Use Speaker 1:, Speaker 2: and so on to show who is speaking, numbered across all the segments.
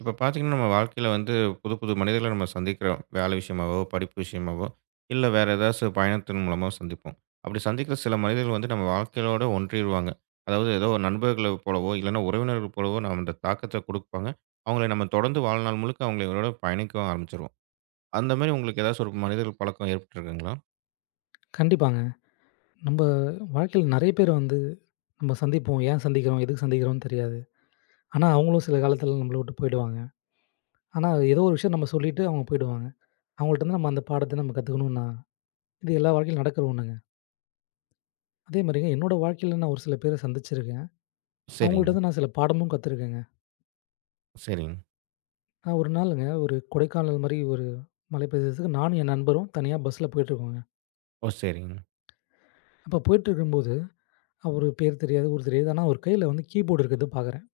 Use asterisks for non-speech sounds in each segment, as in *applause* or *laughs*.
Speaker 1: இப்ப பார்த்தீங்கன்னா, நம்ம வாழ்க்கையில வந்து புது புது மனிதர்கள நம்ம சந்திக்கிறோம். வேலை விஷயமாவோ, படிப்பு விஷயமாவோ, இல்ல வேற ஏதாச்சு பயணத்தின் மூலமா சந்திப்போம். அப்படி சந்திக்கிற சில மனிதர்கள் வந்து நம்ம வாழ்க்கையோட ஒன்றிருவாங்க. அதாவது ஏதோ நண்பர்கள போலவோ, இல்லன்னா உறவினர்கள் போலவோ நம்ம அந்த தாக்கத்த குடுப்பாங்க. அவங்கள நம்ம தொடர்ந்து வாழ்நாள் முழுக்க அவங்களோட பயணிக்கவும் ஆரம்பிச்சுருவோம். அந்த மாரி உங்களுக்கு ஏதாச்சு ஒரு மனிதர்கள் பழக்கம் ஏற்பட்டுருக்குங்களா?
Speaker 2: கண்டிப்பாங்க. நம்ப வாழ்க்கையில நெறைய பேர் வந்து நம்ம சந்திப்போம். ஏன் சந்திக்கிறோம்? எதுக்கு சந்திக்கிறோம்னு தெரியாது. ஆனா, அவங்களும் சில காலத்தில நம்மள விட்டு போயிடுவாங்க. ஆனா, ஏதோ ஒரு விஷயம் நம்ம சொல்லிட்டு அவங்க போயிடுவாங்க. அவங்கள்ட்டருந்து நம்ம அந்த பாடத்த நம்ம கத்துக்கணும்னா, இது எல்லா வாழ்க்கையிலும் நடக்கிற ஒண்ணுங்க. அதே மாரிங்க என்னோட வாழ்க்கையில நான் ஒரு சில பேர சந்திச்சிருக்கேன்.
Speaker 1: சரிங்க,
Speaker 2: அவங்கள்ட்டருந்து நான் சில பாடமும் கத்துருக்கேங்க.
Speaker 1: சரிங்க.
Speaker 2: நான் ஒரு நாளுங்க ஒரு கொடைக்கானல் மாரி ஒரு மலைப்பிரதேசத்துக்கு நானும் என் நண்பரும் தனியா பஸ்ல போயிட்டுருக்கோங்க.
Speaker 1: ஓ! சரிங்க.
Speaker 2: அப்ப போயிட்டுருக்கும்போது, அவரு பேர் தெரியாது, ஊர் தெரியாது. ஆனா, அவரு கையில வந்து கீபோர்டு இருக்கிறத பார்க்குறேன்.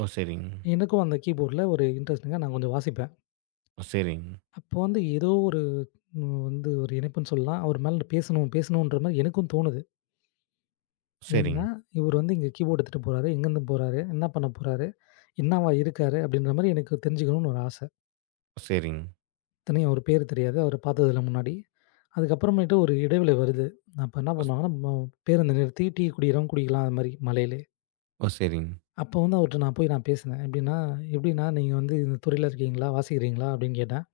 Speaker 1: ஓ! சரிங்க.
Speaker 2: எனக்கும் அந்த கீபோர்டுல ஒரு இன்ட்ரெஸ்ட்டுங்க. நான் கொஞ்சம் வாசிப்பேன்.
Speaker 1: ஓ! சரிங்க.
Speaker 2: அப்போ வந்து ஏதோ ஒரு வந்து ஒரு இணைப்புன்னு சொல்லலாம். அவர் மேல பேசணும், பேசணுன்ற மாரி எனக்கும் தோணுது. ஏன்னா,
Speaker 1: சரிங்க.
Speaker 2: இவர் வந்து இங்க கீபோர்ட் எடுத்துட்டு போறாரு, எங்கேருந்து போறாரு? என்ன பண்ண போறாரு? என்னவா இருக்காரு? அப்படின்ற மாரி எனக்கு தெரிஞ்சுக்கணும்னு ஒரு ஆசை.
Speaker 1: சரிங்க.
Speaker 2: இத்தனையும் அவர் பேரு தெரியாது. அவர பார்த்ததில்ல முன்னாடி. அதுக்கப்புறமேட்டு ஒரு இடைவேளை வருது. அப்ப என்ன பண்ணுவாங்கன்னா, பேருந்த நிறுத்தி டீ குடிக்கிறவங்க குடிக்கலாம் அது மாரி மழையிலே.
Speaker 1: ஓ! சரிங்க.
Speaker 2: அப்போ வந்து அவர்ட்ட நான் போய் நான் பேசினேன். எப்படின்னா, "எப்படிண்ணா நீங்க வந்து இந்த துறையில இருக்கீங்களா? வாசிக்கிறீங்களா?" அப்படின்னு கேட்டேன்.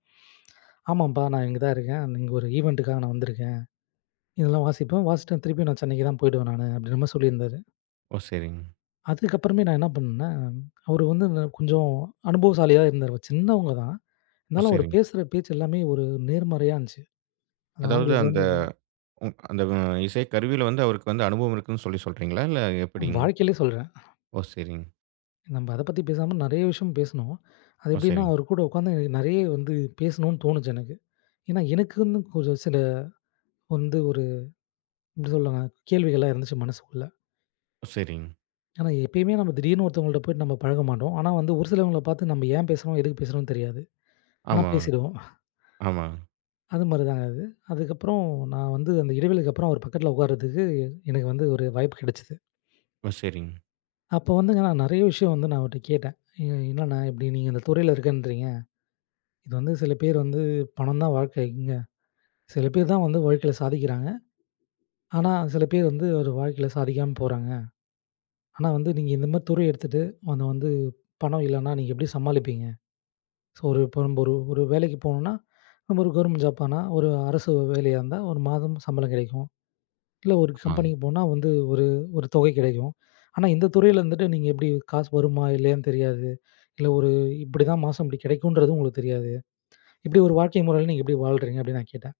Speaker 2: "ஆமாம்ப்பா நான் இங்க தான் இருக்கேன். இங்க ஒரு ஈவென்ட்டுக்காக நான் வந்திருக்கேன். இதெல்லாம் வாசிப்பேன். வாசிட்டு திருப்பி நான் சென்னைக்கு தான் போயிடுவேன் நானு" அப்படின்ற மாரி சொல்லியிருந்தாரு.
Speaker 1: ஓ! சரிங்க. ஓ! சரிங்க.
Speaker 2: அதுக்கப்புறமே நான் என்ன பண்ணேன்னா, அவரு வந்து கொஞ்சம் அனுபவசாலியா இருந்தாரு. சின்னவங்க தான்.
Speaker 1: ஓ!
Speaker 2: இருந்தாலும் அவரு
Speaker 1: சரிங்க.
Speaker 2: பேசுற பேச்சு எல்லாமே ஒரு நேர்மறையா இருந்துச்சு. அது
Speaker 1: அதாவது
Speaker 2: ஆங்கிலத்தில
Speaker 1: அந்த
Speaker 2: வந்து
Speaker 1: ம். அந்த இசை கருவியில வந்து அவருக்கு வந்து அனுபவம் இருக்குன்னு சொல்றீங்களா? இல்ல எப்படிங்க?
Speaker 2: வாழ்க்கையிலே சொல்றேன்.
Speaker 1: ஓ! சரிங்க.
Speaker 2: நம்ம அத பத்தி பேசாம நெறைய விஷயம் பேசுனோம். அது
Speaker 1: ஓ!
Speaker 2: எப்படின்னா,
Speaker 1: சரிங்க.
Speaker 2: அவரு கூட உட்காந்து எனக்கு நெறைய வந்து பேசணும்னு தோணுச்சு எனக்கு. ஏன்னா, எனக்குன்னு ஒரு சில வந்து ஒரு எப்படி சொல்லுவாங்க, கேள்விகள்லாம் இருந்துச்சு மனசுக்குள்ள.
Speaker 1: ஓ! சரிங்க.
Speaker 2: ஏன்னா, எப்பயுமே நம்ம திடீர்னு ஒருத்தவங்கள்ட்ட போயிட்டு நம்ம பழக மாட்டோம். ஆனா வந்து ஒரு சிலவங்கள பார்த்து நம்ம ஏன் பேசுறோம், எதுக்கு பேசுறோம்னு தெரியாது. ஆனா
Speaker 1: ஆமா,
Speaker 2: பேசிடுவோம்.
Speaker 1: ஆமா.
Speaker 2: அது மாரி தாங்க அது. அதுக்கப்புறம் நான் வந்து அந்த இடைவேளைக்கு அப்புறம் அவர் பக்கத்தில உட்கார்றதுக்கு எனக்கு வந்து ஒரு வாய்ப்பு கிடைச்சது.
Speaker 1: ஓ! சரிங்க.
Speaker 2: அப்போ வந்துங்க நான் நெறைய விஷயம் வந்து நான் அவர்ட்ட கேட்டேன். "எ என்னண்ணா இப்படி நீங்க இந்த துறையில இருக்கன்றீங்க. இது வந்து சில பேர் வந்து பணம் தான் வாழ்க்கைங்க. சில பேர் தான் வந்து வாழ்க்கையில சாதிக்கிறாங்க. ஆனா, சில பேர் வந்து ஒரு வாழ்க்கையில சாதிக்காம போறாங்க. ஆனா வந்து நீங்க இந்த மாரி துறை எடுத்துட்டு அத வந்து பணம் இல்லன்னா நீங்க எப்படி சமாளிப்பீங்க? ஸோ ஒரு இப்போ நம்ம ஒரு ஒரு வேலைக்கு போனோம்னா, நம்ம ஒரு கவர்மெண்ட் ஜாப் ஆனா ஒரு அரசு வேலையா இருந்தா ஒரு மாதம் சம்பளம் கிடைக்கும். இல்ல ஒரு
Speaker 1: ஆமாங்க.
Speaker 2: கம்பெனிக்கு போனா வந்து ஒரு ஒரு தொகை கிடைக்கும். ஆனா இந்த துறையில இருந்துட்டு நீங்க எப்படி காசு வருமா இல்லையான்னு தெரியாது. இல்ல ஒரு இப்படிதான் மாசம் இப்படி கிடைக்கும்ன்றது உங்களுக்கு தெரியாது. இப்படி ஒரு வாழ்க்கை முறையில நீங்க எப்படி வாழ்றீங்க அப்படின்னு நான் கேட்டேன்.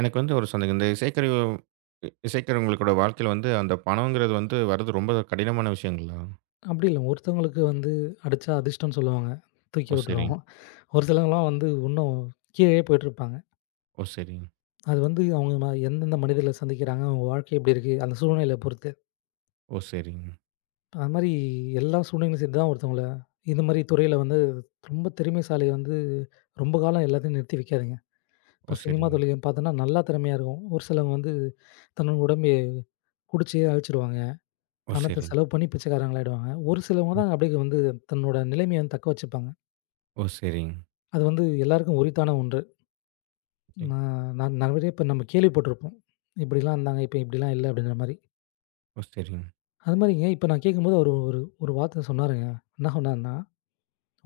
Speaker 1: எனக்கு வந்து ஒரு சந்தேகம். இந்த இசைக்கருவி இசைக்கருவிங்களோட வாழ்க்கையில வந்து அந்த பணம்ங்கிறது வந்து வர்றது ரொம்ப கடினமான விஷயங்களா?
Speaker 2: அப்படி இல்ல ஒருத்தவங்களுக்கு வந்து அடிச்சா அதிர்ஷ்டம்னு சொல்லுவாங்க. தூக்கி
Speaker 1: ஓ! சரிங்க.
Speaker 2: விட்டுருவோம். ஒரு சிலவங்கலாம் வந்து இன்னும் கீழயே போயிட்டுருப்பாங்க.
Speaker 1: ஓ! சரிங்க.
Speaker 2: அது வந்து அவங்க எந்தெந்த மனிதர்கள சந்திக்கிறாங்க, அவங்க வாழ்க்கை எப்படி இருக்கு, அந்த சூழ்நிலைய பொறுத்து.
Speaker 1: ஓ! சரிங்க.
Speaker 2: அது மாரி எல்லா சூழ்நிலையும் சேர்த்து தான் ஒருத்தவங்கள இந்த மாரி துறையில வந்து ரொம்ப திறமைசாலி வந்து ரொம்ப காலம் எல்லாத்தையும் நிறுத்தி வைக்காதீங்க.
Speaker 1: ஓ!
Speaker 2: இப்ப சினிமா
Speaker 1: சரிங்க.
Speaker 2: தொழில் பார்த்தோன்னா, நல்லா திறமையா இருக்கும். ஒரு சிலவங்க வந்து தன்னோட உடம்பையே குடிச்சே அழிச்சிருவாங்க.
Speaker 1: ஓ!
Speaker 2: பணத்த
Speaker 1: சரிங்க.
Speaker 2: செலவு பண்ணி பிச்சைக்காரங்களாயிடுவாங்க. ஒரு சிலவங்க
Speaker 1: ம்.
Speaker 2: தான் அப்படியே வந்து தன்னோட நிலைமைய வந்து தக்க வச்சுப்பாங்க.
Speaker 1: ஓ! சரிங்க.
Speaker 2: அது வந்து எல்லாருக்கும் உரித்தான ஒன்று.
Speaker 1: ஓகே.
Speaker 2: நான் நான் நெறைய இப்ப நம்ம கேள்விப்பட்டிருப்போம். இப்படிலாம் இருந்தாங்க, இப்ப இப்படிலாம் இல்ல அப்படின்ற மாரி.
Speaker 1: ஓ! சரிங்க.
Speaker 2: அது மாரிங்க இப்ப நான் கேட்கும்போது அவரு ஒரு ஒரு வார்த்த சொன்னாருங்க. என்ன சொன்னாருன்னா,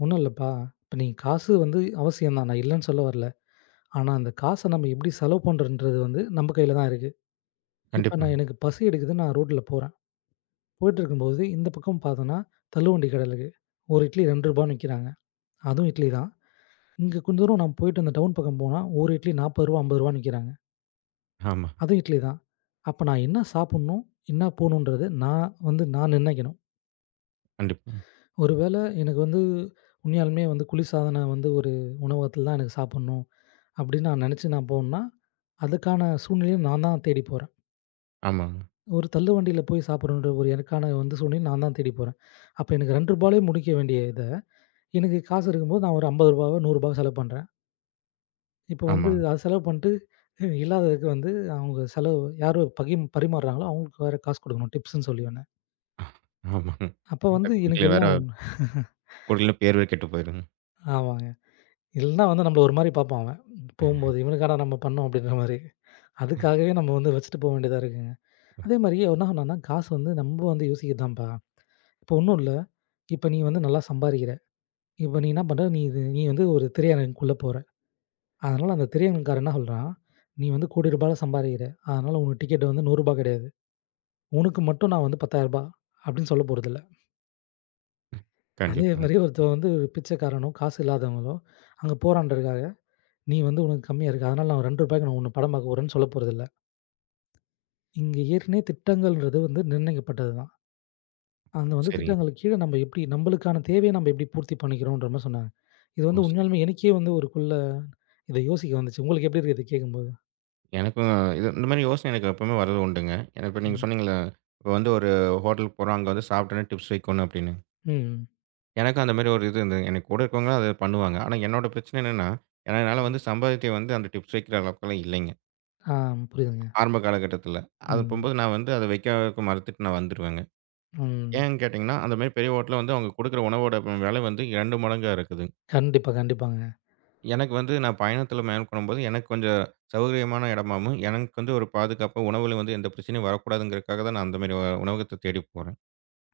Speaker 2: "ஒண்ணும் இல்லப்பா. இப்ப நீங்க காசு வந்து அவசியம் தான். நான் இல்லன்னு சொல்ல வரல. ஆனா அந்த காச நம்ம எப்படி செலவு பண்றோம்ன்றது வந்து நம்ம கையில தான் இருக்கு. இப்ப நான்
Speaker 1: கண்டிப்பாங்க.
Speaker 2: எனக்கு பசி எடுக்குது. நான் ரோட்ல போறேன். போயிட்டு இருக்கும்போது, இந்த பக்கம் பார்த்தோன்னா, தள்ளுவண்டி கடை இருக்கு. ஒரு இட்லி ரூ. 2ன்னு விக்கிறாங்க. அதுவும் இட்லி தான். இங்க கொஞ்ச தூரம் நம்ம போயிட்டு அந்த டவுன் பக்கம் போனா, ஒரு இட்லி ரூ. 40 ரூபாய், ரூ. 50ன்னு விக்கிறாங்க.
Speaker 1: ஆமா.
Speaker 2: அதுவும் இட்லி தான். அப்ப நான் என்ன சாப்புட்ணும்? என்ன போணுன்றது நான் வந்து நான் நிர்ணயிக்கணும்.
Speaker 1: கண்டிப்பா.
Speaker 2: ஒரு வேளை எனக்கு வந்து உண்மையாலுமே வந்து குளிர்சாதன வந்து ஒரு உணவகத்துல தான் எனக்கு சாப்புட்ணும், அப்படின்னு நான் நெனச்சு நான் போனேன்னா, அதுக்கான சூழ்நிலைய நான் தான் தேடி போறேன்.
Speaker 1: ஆமாங்க.
Speaker 2: ஒரு தள்ளுவண்டியில போய் சாப்புட்றன்ற ஒரு எனக்கான வந்து சூழ்நிலைய நான் தான் தேடி போறேன். அப்ப எனக்கு ரூ. 2லயே முடிக்க வேண்டிய இத எனக்கு காசு இருக்கும்போது நான் ஒரு ரூ. 50வோ, ரூ. 100வோ செலவு பண்றேன். இப்போ வந்து
Speaker 1: ஆமாங்க.
Speaker 2: அது செலவு பண்ணிட்டு இல்லாததுக்கு வந்து அவங்க செலவு யாரு பகிம் பரிமாறுறாங்களோ அவங்களுக்கு வேற காசு குடுக்கணும் டிப்ஸ்ன்னு சொல்லி ஒண்ணு.
Speaker 1: ஆ- ஆமாங்க.
Speaker 2: அப்போ வந்து
Speaker 1: அது
Speaker 2: எனக்கு
Speaker 1: குடுக்கல வேற
Speaker 2: எல்லாம் ஒண்ணு.
Speaker 1: குடுக்கலன்னா பேர் வேற கெட்டு போயிருங்க.
Speaker 2: ஆமாங்க. இல்லன்னா வந்து நம்மள ஒரு மாரி பார்ப்பான் அவன். போம்போது இவனுக்காடா நம்ம பண்ணோம் அப்படின்ற மாரி. அதுக்காகவே நம்ம வந்து வச்சுட்டு போ வேண்டியதா இருக்குங்க. அதே மாரி என்ன சொன்னான்னா காசு வந்து நம்ம வந்து யோசிக்கிறதுதான்ப்பா. இப்போ ஒண்ணும் இல்ல. இப்போ நீ வந்து நல்லா சம்பாரிக்கிற. இப்போ நீ என்ன பண்ற? நீ இது நீ வந்து ஒரு திரையரங்குக்குள்ள போற. அதனால அந்த திரையரங்குக்காரன் என்ன சொல்றான், "நீ வந்து ரூ. 1,00,00 சம்பாரிக்கிற. அதனால உனக்கு டிக்கெட் வந்து ரூ. 100 ரூபாய் கிடையாது. உனக்கு மட்டும் நான் வந்து ரூ. 10,000 ரூபாய் அப்படின்னு சொல்லப் போறதில்ல." அதே
Speaker 1: கண்டிப்பாங்க.
Speaker 2: மாரி ஒருத்தன் வந்து ஒரு பிச்சைக்காரனோ, காசு இல்லாதவங்களோ அங்க போறான்றதுக்காக, "நீ வந்து உனக்கு கம்மியா இருக்கு. அதனால நான் ரூ. 2 ரூபாய் நான் உன்ன படம் பார்க்க போறேன்னு" சொல்லப் போறதில்ல. இங்க ஏற்கனவே திட்டங்கள்ன்றது வந்து நிர்ணயிக்கப்பட்டது தான். அந்த வந்து
Speaker 1: சரிங்க.
Speaker 2: திட்டங்களுக்கு கீழ நம்ம எப்படி நம்மளுக்கான தேவைய நம்ம எப்படி பூர்த்தி பண்ணிக்கிறோம்ன்ற மாரி சொன்னாங்க. இது
Speaker 1: ஓ!
Speaker 2: வந்து
Speaker 1: சரி.
Speaker 2: உண்மையாலுமே எனக்கே வந்து ஒருக்குள்ள இத யோசிக்க வந்துச்சு. உங்களுக்கு எப்படி இருக்கு இத கேட்கும்போது?
Speaker 1: எனக்கும் இது இந்த மாரி யோசனை எனக்கு எப்பவுமே வர்றது உண்டுங்க. எனக்கு இப்ப நீங்க
Speaker 2: ம்.
Speaker 1: சொன்னீங்கல்ல, இப்ப வந்து ஒரு ஹோட்டலுக்கு போறோம். அங்க வந்து சாப்பிட்டோனே டிப்ஸ் வைக்கணும் அப்படின்னு.
Speaker 2: ம்.
Speaker 1: எனக்கும் அந்த மாரி ஒரு இது இருந்தது. எனக்கு கூட இருக்கவங்களும் அத பண்ணுவாங்க. ஆனா என்னோட பிரச்சனை என்னன்னா, என்னால
Speaker 2: ம்.
Speaker 1: வந்து சம்பாதியத்தை வந்து அந்த டிப்ஸ் வைக்கிற அளவுக்குலாம் இல்லைங்க.
Speaker 2: ஆ, புரியுதுங்க.
Speaker 1: ஆரம்ப காலகட்டத்தில. அது
Speaker 2: ம்.
Speaker 1: போகும்போது நான் வந்து அத வைக்க மறுத்துட்டு நான் வந்துருவேங்க.
Speaker 2: ம்.
Speaker 1: ஏன்னு கேட்டீங்கன்னா, அந்த மாரி பெரிய ஹோட்டல்ல வந்து அவங்க குடுக்குற உணவோட விலை வந்து 2 மடங்கா இருக்குது.
Speaker 2: கண்டிப்பா, கண்டிப்பாங்க.
Speaker 1: எனக்கு வந்து நான் பயணத்தில மேற்கொள்ளும்போது, எனக்கு கொஞ்சம் சௌகரியமான இடமாவும், எனக்கு வந்து ஒரு பாதுகாப்பா, உணவுல வந்து எந்த பிரச்சனையும் வரக்கூடாதுங்கிறதுக்காக தான் நான் அந்த மாரி உணவகத்த தேடி போறேன்.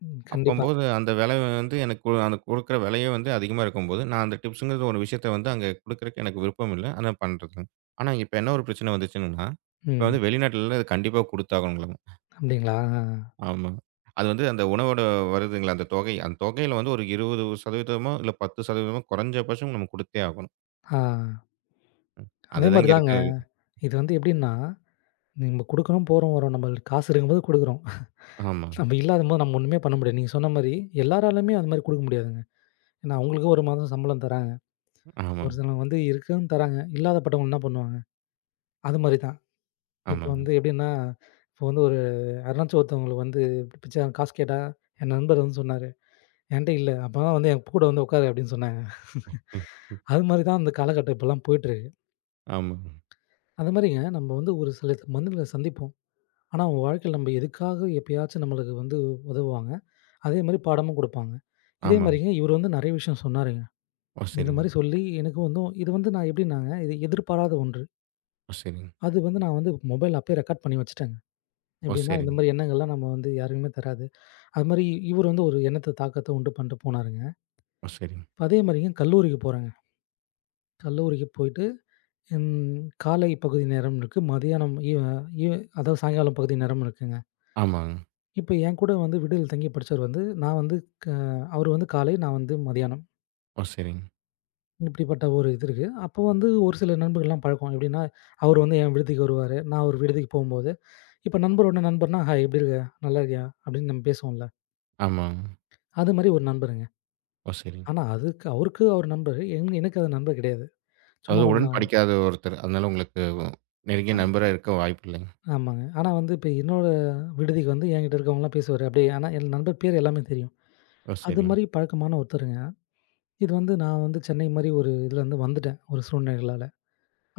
Speaker 2: ம். கண்டிப்பாக.
Speaker 1: அப்பம்போது அந்த விலை வந்து எனக்கு அந்த குடுக்குற விலையே வந்து அதிகமா இருக்கும்போது, நான் அந்த டிப்ஸுங்கிற ஒரு விஷயத்த வந்து அங்க குடுக்குறக்கு எனக்கு விருப்பம் இல்ல. ஆனா பண்றதுங்க. ஆனா இப்ப என்ன ஒரு பிரச்சனை வந்துச்சுங்கன்னா, இப்ப
Speaker 2: ம்.
Speaker 1: வந்து வெளிநாட்டுலலாம் இது கண்டிப்பா குடுத்தாகணுங்களாமா.
Speaker 2: அப்படிங்களா? ஆ.
Speaker 1: ஆமா. அது வந்து அந்த உணவோட வருதுங்களா, அந்த தொகை. அந்த தொகையில வந்து ஒரு 20% மோ, இல்ல 10% மோ குறைஞ்சபட்சம் நம்ம குடுத்தே ஆகணும்.
Speaker 2: ஆ. அதே
Speaker 1: அதுதான்
Speaker 2: மாரி
Speaker 1: இங்க
Speaker 2: தாங்க.
Speaker 1: இருக்க
Speaker 2: இது வந்து எப்படின்னா, நம்ம குடுக்குறோம், போறோம், வரோம். நம்மள்ட்ட காசு இருக்கும்போது குடுக்குறோம்.
Speaker 1: ஆமா.
Speaker 2: நம்ம இல்லாதம்போது நம்ம ஒண்ணுமே பண்ண முடியாது. நீங்க சொன்ன மாரி எல்லாராலயுமே அது மாரி குடுக்க முடியாதுங்க. ஏன்னா, அவங்களுக்கு ஒரு மாதம் சம்பளம் தராங்க.
Speaker 1: ஆமா,
Speaker 2: ஒரு சிலவங்க வந்து இருக்குன்னு தராங்க. இல்லாதப்பட்டவங்க என்ன பண்ணுவாங்க? அது மாரி தான். இப்ப
Speaker 1: ஆமாங்க.
Speaker 2: வந்து எப்படின்னா, இப்போ வந்து ஒரு யாருனாச்சும் ஒருத்தவங்களுக்கு வந்து பிச்சைக்காரன் காசு கேட்டா, என் நண்பர் வந்து சொன்னாரு, "என்ட்ட இல்ல. அப்பதான் வந்து என் கூட வந்து உட்காரு" அப்படின்னு சொன்னாங்க.
Speaker 1: ம், ம்.
Speaker 2: அது மாரி தான் அந்த காலகட்டம் இப்பலாம் போயிட்டுருக்கு.
Speaker 1: ஆமா,
Speaker 2: அது மாரிங்க, நம்ம வந்து ஒரு சில மனிதர்கள சந்திப்போம். ஆனா, அவங்க வாழ்க்கையில நம்ம எதுக்காக எப்பயாச்சும் நம்மளுக்கு வந்து உதவுவாங்க. அதே மாரி பாடமும் குடுப்பாங்க. இதே
Speaker 1: ஆமா.
Speaker 2: மாரிங்க இவரு வந்து நெறைய விஷயம் சொன்னாருங்க.
Speaker 1: ஓ!
Speaker 2: இந்த
Speaker 1: சரிங்க,
Speaker 2: மாரி சொல்லி எனக்கு வந்து இது வந்து நான் எப்படின்னாங்க, இது எதிர்பாராத ஒன்று.
Speaker 1: ஓ! சரிங்க,
Speaker 2: அது வந்து நான் வந்து மொபைல்ல அப்பயே ரெக்கார்ட் பண்ணி வச்சுட்டேங்க.
Speaker 1: ஓ!
Speaker 2: எப்படின்னா, இந்த
Speaker 1: சரிங்க,
Speaker 2: மாரி எண்ணங்கள்லாம் நம்ம வந்து யாருக்குமே தராது. அது மாரி இவரு வந்து ஒரு எண்ணத்த தாக்கத்த உண்டு பண்ணிட்டு போனாருங்க.
Speaker 1: ஓ! சரிங்க.
Speaker 2: இப்ப அதே மாரிங்க கல்லூரிக்கு போறேங்க. கல்லூரிக்கு போயிட்டு ம் காலை பகுதி நேரம் இருக்கு. மதியானம் ஈவ் ஈவ் அதாவது சாயங்காலம் பகுதி நேரம் இருக்குங்க.
Speaker 1: ஆமாங்க.
Speaker 2: இப்ப என் கூட வந்து விடுதியில தங்கி படிச்சவர் வந்து, நான் வந்து க அவரு வந்து காலை, நான் வந்து மதியானம்.
Speaker 1: ஓ! சரிங்க.
Speaker 2: இப்படிப்பட்ட ஒரு இது இருக்கு. அப்போ வந்து ஒரு சில நண்பர்கள்லாம் பழக்கம். எப்படின்னா, அவரு வந்து என் விடுதிக்கு வருவாரு. நான் ஒரு விடுதிக்கு போம்போது, இப்ப நண்பரோட நண்பர்னா, "ஹாய் எப்படி இருக்க? நல்லா இருக்கியா?" அப்படின்னு நம்ம பேசுவோம்ல.
Speaker 1: ஆமாங்க.
Speaker 2: அது மாரி ஒரு நண்பருங்க.
Speaker 1: ஓ! சரிங்க.
Speaker 2: ஆனா அதுக்கு அவருக்கு அவர் நண்பரு. என் எனக்கு அது நண்பர் கிடையாது. சும்மா
Speaker 1: அதாவது
Speaker 2: நம்ம
Speaker 1: உடன் படிக்காத ஒருத்தர். அதனால உங்களுக்கு நெருங்கிய
Speaker 2: அ
Speaker 1: நண்பரா இருக்க வாய்ப்பில்லைங்க.
Speaker 2: ஆமாங்க. ஆனா வந்து இப்ப என்னோட விடுதிக்கு வந்து என்கிட்ட இருக்கவங்கலாம் பேசுவாரு. அப்படியே ஆனா என் நண்பர் பேர் எல்லாமே தெரியும்.
Speaker 1: ஓ!
Speaker 2: அது
Speaker 1: சரிங்க,
Speaker 2: மாரி பழக்கமான ஒருத்தருங்க. இது வந்து நான் வந்து சென்னை மாரி ஒரு இதுலேருந்து வந்துட்டேன், ஒரு சூழ்நிலைகளால.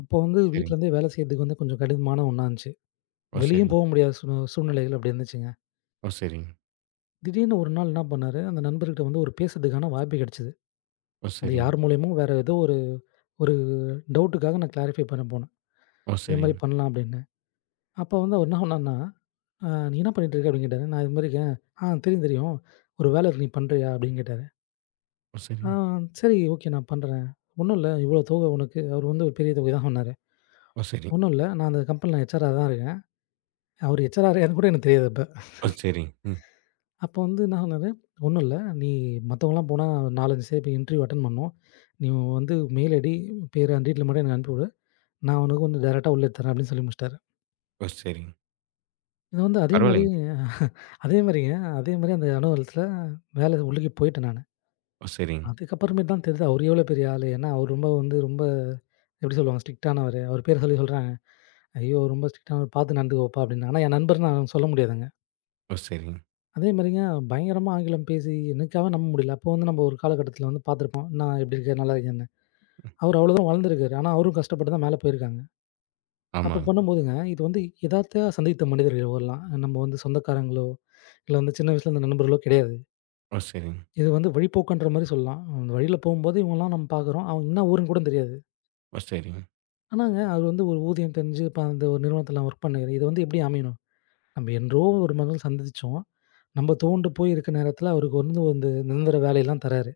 Speaker 2: அப்போ வந்து
Speaker 1: சரிங்க.
Speaker 2: வீட்லேருந்தே வேலை செய்றதுக்கு வந்து கொஞ்சம் கடினமான ஒண்ணா இருந்துச்சு.
Speaker 1: ஓ!
Speaker 2: வெளியும்
Speaker 1: சரிங்க,
Speaker 2: போக முடியாத சூழ்நிலைகள் அப்படி இருந்துச்சுங்க.
Speaker 1: ஓ! சரிங்க,
Speaker 2: திடீர்னு ஒரு நாள் என்ன பண்ணாரு, அந்த நண்பர்கிட்ட வந்து ஒரு பேசுறதுக்கான வாய்ப்பு கிடைச்சது.
Speaker 1: ஓ!
Speaker 2: அது
Speaker 1: சரிங்க,
Speaker 2: யார் மூலியமோ வேற ஏதோ ஒரு ஒரு டவுட்டுக்காக நான் கிளாரிஃபை பண்ண போனேன்.
Speaker 1: ஓ!
Speaker 2: இது மாரி
Speaker 1: சரிங்க,
Speaker 2: பண்ணலாம் அப்படின்னு. அப்போ வந்து அவர் என்ன சொன்னார்ன்னா, " நீ என்ன பண்ணிட்டு இருக்க?" அப்படின்னு கேட்டாரு. நான் இது மாரி இருக்கேன். "ஆ தெரியும், தெரியும். ஒரு வேலை இருக்கு. நீ பண்றியா?" அப்படின்னு கேட்டாரு.
Speaker 1: ஓ!
Speaker 2: "ஆ,
Speaker 1: சரிங்க,
Speaker 2: சரி, ஓகே நான் பண்றேன்." "ஒண்ணும் இல்ல. இவ்வளோ தொகை உனக்கு." அவர் வந்து ஒரு பெரிய தொகை தான் சொன்னாரு.
Speaker 1: ஓ! சரிங்க,
Speaker 2: ஒண்ணும் இல்ல. நான் அந்த கம்பெனில ஹெச்ஆரா தான் இருக்கேன். அவரு ஹெச்ஆரா இருக்காருன்னு கூட எனக்கு தெரியாது அப்ப.
Speaker 1: ஓ! சரிங்க. ம்.
Speaker 2: அப்ப வந்து என்ன சொன்னாரு, "ஒண்ணும் இல்ல. நீ மத்தவங்கலாம் போனா 4, 5 பேர் இன்டர்வியூ அட்டெண்ட் பண்ணணும். நீ வந்து மெயில் ஐடி, பேரு அந்த டீட்டெயில் மட்டும் எனக்கு அனுப்பி விடு. நான் உனக்கு வந்து டைரக்ட்டா உள்ள தரேன்" அப்படின்னு சொல்லி முடிச்சுட்டாரு.
Speaker 1: ஓ! சரிங்க.
Speaker 2: இது வந்து அதே மாரி
Speaker 1: பரவாயில்லைங்க.
Speaker 2: *laughs* அதே மாரிங்க. அதே மாரி அந்த அலுவலகத்துல வேலை உள்ளுக்கே போயிட்டேன் நானு.
Speaker 1: ஓ! சரிங்க,
Speaker 2: அதுக்கப்புறமேட்டு தான் தெரியுது அவரு எவ்வளோ பெரிய ஆளு. ஏன்னா, அவரு ரொம்ப வந்து ரொம்ப எப்படி சொல்லுவாங்க ஸ்ட்ரிக்ட்டானவரு. அவரு பேர் சொல்லி சொல்றாங்க. "ஐயோ! ரொம்ப ஸ்ட்ரிக்ட்டானவரு. பாத்து நடந்துக்கோப்பா" அப்படின்னு. ஆனா என் நண்பர்ன்னு நான் சொல்ல முடியாதுங்க.
Speaker 1: ஓ! சரிங்க.
Speaker 2: அதே மாரிங்க பயங்கரமா ஆங்கிலம் பேசி எனக்காக நம்ப முடியல. அப்போ வந்து நம்ப ஒரு காலகட்டத்தில வந்து பார்த்துருப்போம். "அண்ணா எப்படி இருக்க? நல்லா இருக்கியான்னு?"
Speaker 1: ம்.
Speaker 2: அவரு அவ்வளோ தூரம் வளர்ந்துருக்காரு. ஆனா அவரும் கஷ்டப்பட்டு தான் மேல போயிருக்காங்க. அப்போ
Speaker 1: ஆமாங்க.
Speaker 2: பண்ணும்போதுங்க, இது வந்து எதார்த்தயா சந்தித்த மனிதர்கள் இவர்லாம். நம்ம வந்து சொந்தக்காரங்களோ, இல்ல வந்து சின்ன வயசுல இருந்த நண்பர்களோ கிடையாது.
Speaker 1: ஓ! சரிங்க,
Speaker 2: இது வந்து வழிப்போக்கன்ற மாரி சொல்லலாம். அந்த வழியில போம்போது இவங்கலாம் நம்ம பார்க்குறோம். அவங்க என்ன ஊருன்னு கூட தெரியாது.
Speaker 1: ஓ! சரிங்க.
Speaker 2: ஆனாங்க அவரு வந்து ஒரு ஊதியம் தெரிஞ்சு இப்ப அந்த ஒரு நிறுவனத்தில ஒர்க் பண்ணுறாரு. இது வந்து எப்படி அமையணும்? நம்ம என்றோ ஒரு மனிதன் சந்திச்சோம். நம்ப துவண்டு போய் இருக்க நேரத்தில அவருக்கு வந்து வந்து நிரந்தர வேலையெல்லாம் தராரு.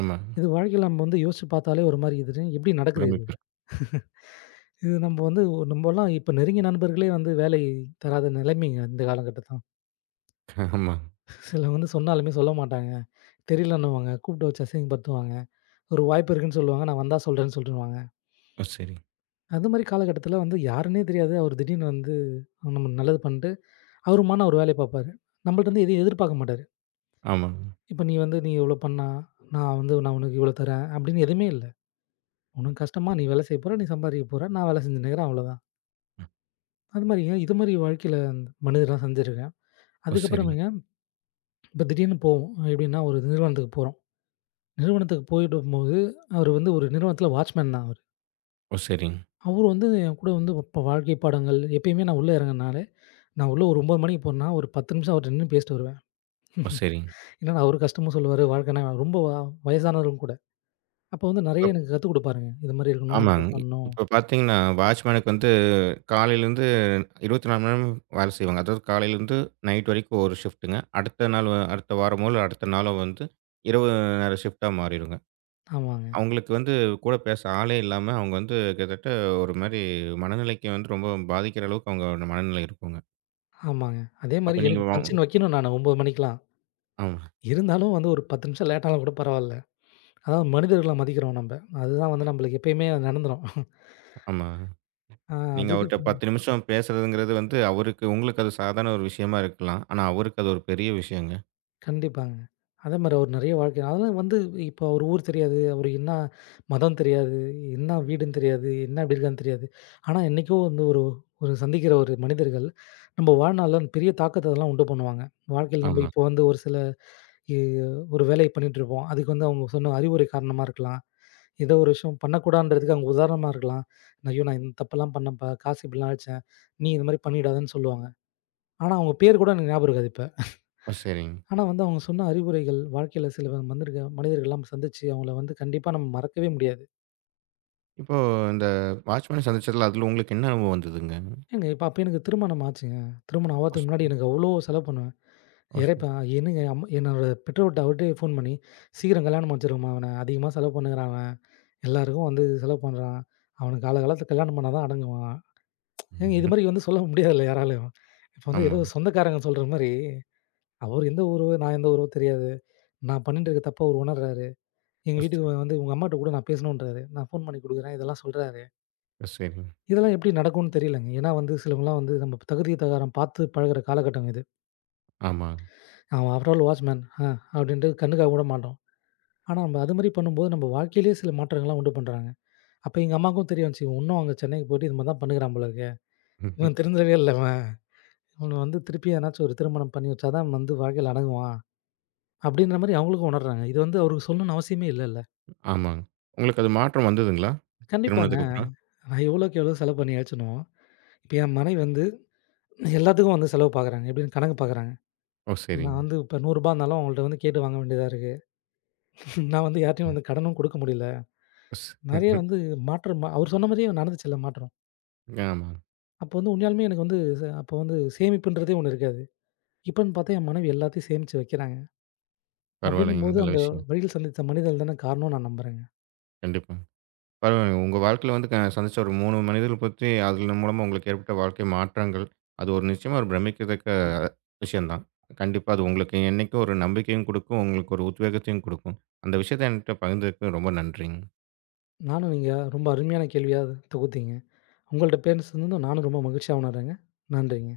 Speaker 1: ஆமாங்க.
Speaker 2: இது வாழ்க்கையில நம்ம வந்து யோசிச்சு பார்த்தாலே ஒரு மாரி இது எப்படி நடக்குது இது?
Speaker 1: பிரமிப்பு இருக்கு.
Speaker 2: இது நம்ம வந்து ஒரு- நம்மலாம் இப்ப நெருங்கிய நண்பர்களே வந்து வேலை தராத நிலைமைங்க இந்த காலகட்டத்தில.
Speaker 1: ஆமாங்க.
Speaker 2: சிலர் வந்து சொன்னாலுமே சொல்ல மாட்டாங்க. தெரியலன்னுவாங்க, கூப்பிட்டு வச்சு அசிங்கப்படுத்துவாங்க. ஒரு வாய்ப்பு இருக்குன்னு சொல்லுவாங்க, நான் வந்தா சொல்றேன்னு சொல்லிடுவாங்க.
Speaker 1: ஓ! சரிங்க.
Speaker 2: அந்த மாரி காலகட்டத்தில வந்து யாருன்னே தெரியாது. அவர் திடீர்னு வந்து நம்ம நல்லது பண்ணிட்டு, அவருமான ஒரு வேலைய பார்ப்பாரு. நம்மள்ட்ட இருந்து எதையும் எதிர்பார்க்க மாட்டாரு.
Speaker 1: ஆமாங்க.
Speaker 2: இப்ப நீ வந்து நீ இவ்வளோ பண்ணா, நான் வந்து நான் உனக்கு இவ்வளோ தரேன் அப்படின்னு எதுவுமே இல்ல. உனக்கு கஷ்டமா நீ வேலை செய்ய போற, நீ சம்பாதிக்க போற, நான் வேலை செஞ்சுன்னுருக்கிறேன் அவ்வளோதான். அது மாரிங்க, இது மாரி வாழ்க்கையில மனிதர்லாம் சந்திச்சிருக்கேன்.
Speaker 1: ஓ! சரிங்க.
Speaker 2: அதுக்கப்புறமேங்க, இப்ப திடீர்னு போவோம். எப்படின்னா, ஒரு நிறுவனத்துக்கு போறோம். நிறுவனத்துக்கு போயிடும்போது, அவரு வந்து ஒரு நிறுவனத்தில வாட்ச்மேன் தான் அவரு.
Speaker 1: ஓ! சரிங்க.
Speaker 2: அவரு வந்து என் கூட வந்து இப்ப வாழ்க்கை பாடங்கள் எப்பயுமே நான் உள்ள இறங்குனாலே, நான் உள்ள ஒரு 9 மணிக்கு போனேன்னா, ஒரு 10 நிமிஷம் அவர்ட்ட நின்னு பேசிட்டு வருவேன்.
Speaker 1: ஓ! சரிங்க.
Speaker 2: ஏன்னா, அவரு கஷ்டமும் சொல்லுவாரு, வாழ்க்கைனா ரொம்ப வயசானவரும் கூட. அப்போ வந்து
Speaker 1: இப்ப
Speaker 2: நெறைய எனக்கு கத்துக் குடுப்பாருங்க. இது மாரி இருக்கணும், இப்படி
Speaker 1: ஆமாங்க.
Speaker 2: பண்ணணும்.
Speaker 1: இப்ப பார்த்தீங்கன்னா, வாட்ச்மேனுக்கு வந்து காலையிலேருந்து 24 மணி நேரமும் வேலை செய்வாங்க. அதாவது காலையிலேருந்து நைட் வரைக்கும் ஒரு ஷிஃப்ட்டுங்க. அடுத்த நாள் வ அடுத்த வாரமோ, இல்ல அடுத்த நாளோ வந்து இரவு நேர ஷிஃப்ட்டா மாறிருங்க.
Speaker 2: ஆமாங்க,
Speaker 1: அவங்களுக்கு வந்து கூட பேச ஆளே இல்லாம, அவங்க வந்து கிட்டத்தட்ட ஒரு மாரி மனநிலைக்கு வந்து ரொம்ப பாதிக்கிற அளவுக்கு அவங்க மனநிலை இருக்குங்க.
Speaker 2: ஆமாங்க. அதே
Speaker 1: அப்ப
Speaker 2: மாரி
Speaker 1: நீங்க
Speaker 2: எனக்கு
Speaker 1: வ
Speaker 2: பஞ்சின் வைக்கணும் நானு 9 மணிக்கெல்லாம்.
Speaker 1: ஆமா,
Speaker 2: இருந்தாலும் வந்து ஒரு 10 நிமிஷம் லேட் ஆனா கூட பரவால்ல. அதாவது மனிதர்கள மதிக்கிறோம் நம்ப. அதுதான் வந்து நம்மளுக்கு எப்பயுமே நடந்துரும்.
Speaker 1: ஆமா.
Speaker 2: ஆ,
Speaker 1: நீங்க
Speaker 2: அதுக்கு
Speaker 1: அவர்ட்ட
Speaker 2: ம்,
Speaker 1: 10 நிமிஷம் பேசுறதுங்கிறது வந்து அவருக்கு உங்களுக்கு அது சாதாரண ஒரு விஷயமா இருக்கலாம். ஆனா, அவருக்கு அது ஒரு பெரிய விஷயங்க.
Speaker 2: கண்டிப்பாங்க. அதேமாரி அவர் நெறைய வாழ்க்கை அதெல்லாம் வந்து இப்போ அவர் ஊர் தெரியாது, அவர் என்ன மதம் தெரியாது, என்ன வீடுன்னு தெரியாது, என்ன எப்படி இருக்கான்னு தெரியாது. ஆனா என்னைக்கோ வந்து ஒரு ஒரு சந்திக்கிற ஒரு மனிதர்கள், நம்ம வாழ்நாள்ல பெரிய தாக்கத்த அதெல்லாம் உண்டு பண்ணுவாங்க. வாழ்க்கையில நம்ம
Speaker 1: ஆமா.
Speaker 2: இப்போ வந்து ஒரு சில இ ஒரு வேலைய பண்ணிட்டுருப்போம். அதுக்கு வந்து அவங்க சொன்ன அறிவுரை காரணமா இருக்கலாம். ஏதோ ஒரு விஷயம் பண்ணக்கூடாதுன்றதுக்கு அவங்க உதாரணமா இருக்கலாம். "ஐயோ! நான் இந்த தப்பெல்லாம் பண்ணேன்ப்பா. காசு இப்படிலாம் அழிச்சேன். நீ இது மாரி பண்ணிடாதன்னு" சொல்லுவாங்க. ஆனா அவங்க பேர் கூட எனக்கு ஞாபகம் இருக்காது இப்ப.
Speaker 1: ஓ! சரிங்க.
Speaker 2: ஆனா வந்து அவங்க சொன்ன அறிவுரைகள் வாழ்க்கையில சில மனிதர்கள்லாம் நம்ம சந்திச்சு அவங்கள வந்து கண்டிப்பா நம்ம மறக்கவே முடியாது.
Speaker 1: இப்போ இந்த வாட்ச்மேன சந்திச்சதுல அதுல உங்களுக்கு என்ன அனுபவம் வந்ததுங்க?
Speaker 2: ஏங்க இப்ப அப்ப எனக்கு திருமணம் ஆச்சுங்க. திருமணம்
Speaker 1: ஓ! ச
Speaker 2: ஆவறதுக்கு முன்னாடி எனக்கு அவ்வளோ செலவு பண்ணுவேன்.
Speaker 1: ஓ! ச
Speaker 2: இறைப்பேன் என்னங்க என்னோட பெற்றோர்ட்ட அவர்ட்டயே ஃபோன் பண்ணி, "சீக்கிரம் கல்யாணம் முடிச்சிருங்கம்மா அவன. அதிகமா செலவு பண்ணுகிறான் அவன். எல்லாருக்கும் வந்து செலவு பண்றான். அவனுக்கு காலகாலத்தில கல்யாணம் பண்ணா தான் அடங்குவான்." ஏங்க இது மாரி வந்து சொல்ல முடியாதுல்ல யாராலயும். இப்ப வந்து
Speaker 1: ஆமா.
Speaker 2: ஏதோ சொந்தக்காரங்க சொல்ற மாரி, அவரு எந்த ஊரு, நான் எந்த ஊரோ தெரியாது. நான் பண்ணிட்டு இருக்க தப்ப அவரு உணர்றாரு. எங்க
Speaker 1: ஓ!
Speaker 2: வீட்டுக்கு
Speaker 1: சரி
Speaker 2: வந்து உங்க அம்மாட்ட கூட நான் பேசணுன்றாரு. நான் ஃபோன் பண்ணி குடுக்குறேன். இதெல்லாம் சொல்றாரு.
Speaker 1: ஓ! சரிங்க.
Speaker 2: இதெல்லாம் எப்படி நடக்கும்னு தெரியலங்க. ஏன்னா வந்து சிலவங்கலாம் வந்து நம்ம தகுதி தகாரம் பார்த்து பழகுற காலகட்டம் இது.
Speaker 1: ஆமா.
Speaker 2: அவன் ஆஃப்டர் ஆல் வாட்ச்மேன். அப்படின்ட்டு கண்ணுக்காக விட மாட்டோம். ஆனா நம்ம அது மாரி பண்ணும்போது நம்ம வாழ்க்கையிலேயே சில மாற்றங்கள்லாம் உண்டு பண்றாங்க. அப்ப எங்க அம்மாவுக்கும் தெரிய வந்துச்சு. இன்னும் அவங்க சென்னைக்கு போயிட்டு இது மாரி தான் பண்ணுகிறான் போல இருக்கே. இவன் திருந்தவே இல்ல இவன். இவன வந்து திருப்பி எதனாச்சும் ஒரு திருமணம் பண்ணி வச்சா தான் வந்து வாழ்க்கையில அணுகுவான். அப்படின்ற மாரி அவங்களுக்கும் உணர்றாங்க. இது வந்து அவருக்கு சொல்லணும்னு அவசியமே இல்லல்ல.
Speaker 1: ஆமாங்க. உங்களுக்கு அது மாற்றம் வந்ததுங்களா?
Speaker 2: கண்டிப்பாங்க.
Speaker 1: திருமணத்துக்கு அப்புறம்?
Speaker 2: நான் எவ்வளோக்கு எவ்வளோ செலவு பண்ணியாச்சுனோ, இப்ப என் மனைவி வந்து எல்லாத்துக்கும் வந்து செலவு பார்க்குறாங்க. எப்படின்னு கணக்கு பார்க்குறாங்க.
Speaker 1: ஓ!
Speaker 2: நான்
Speaker 1: சரிங்க.
Speaker 2: வந்து இப்ப ரூ. 100 ரூபாய் இருந்தாலும் அவங்கள்ட்ட வந்து கேட்டு வாங்க வேண்டியதா இருக்கு. நான் வந்து யார்ட்டயும்
Speaker 1: ம்.
Speaker 2: வந்து கடனும் குடுக்க முடியல.
Speaker 1: ஸ்
Speaker 2: நெறைய வந்து அவர் சொன்ன மாரியே நடந்துச்சுல்ல மாற்றம்.
Speaker 1: ஆமா.
Speaker 2: அப்ப வந்து உண்மையாலுமே எனக்கு வந்து அப்ப வந்து சேமிப்புன்றதே ஒண்ணு இருக்காது. இப்பன்னு பார்த்தா என் மனைவி எல்லாத்தையும் சேமிச்சு வைக்கிறாங்க.
Speaker 1: பரவாயில்லைங்க.
Speaker 2: அப்படின்னும்போது
Speaker 1: நல்ல
Speaker 2: அந்த
Speaker 1: விஷயம்.
Speaker 2: வழியில் சந்தித்த மனிதன் தானே காரணம்னு நான் நம்புறேங்க.
Speaker 1: கண்டிப்பா. பரவாயில்லைங்க. உங்க வாழ்க்கையில வந்து சந்திச்ச ஒரு 3 மனிதர்கள பத்தி அதன் மூலமா உங்களுக்கு ஏற்பட்ட வாழ்க்கை மாற்றங்கள், அது ஒரு நிச்சயமா ஒரு பிரமிக்கத்தக்க விஷயம் தான். கண்டிப்பா அது உங்களுக்கு என்னைக்கும் ஒரு நம்பிக்கையும் குடுக்கும், உங்களுக்கு ஒரு உத்வேகத்தையும் குடுக்கும். அந்த விஷயத்த என்கிட்ட பகிர்ந்ததுக்கு ரொம்ப நன்றிங்க.
Speaker 2: நானும் நீங்க ரொம்ப அருமையான கேள்வியா தொகுத்தீங்க. உங்கள்ட்ட பேசுனதும் நானும் ரொம்ப மகிழ்ச்சியா உணர்றேங்க. நன்றிங்க.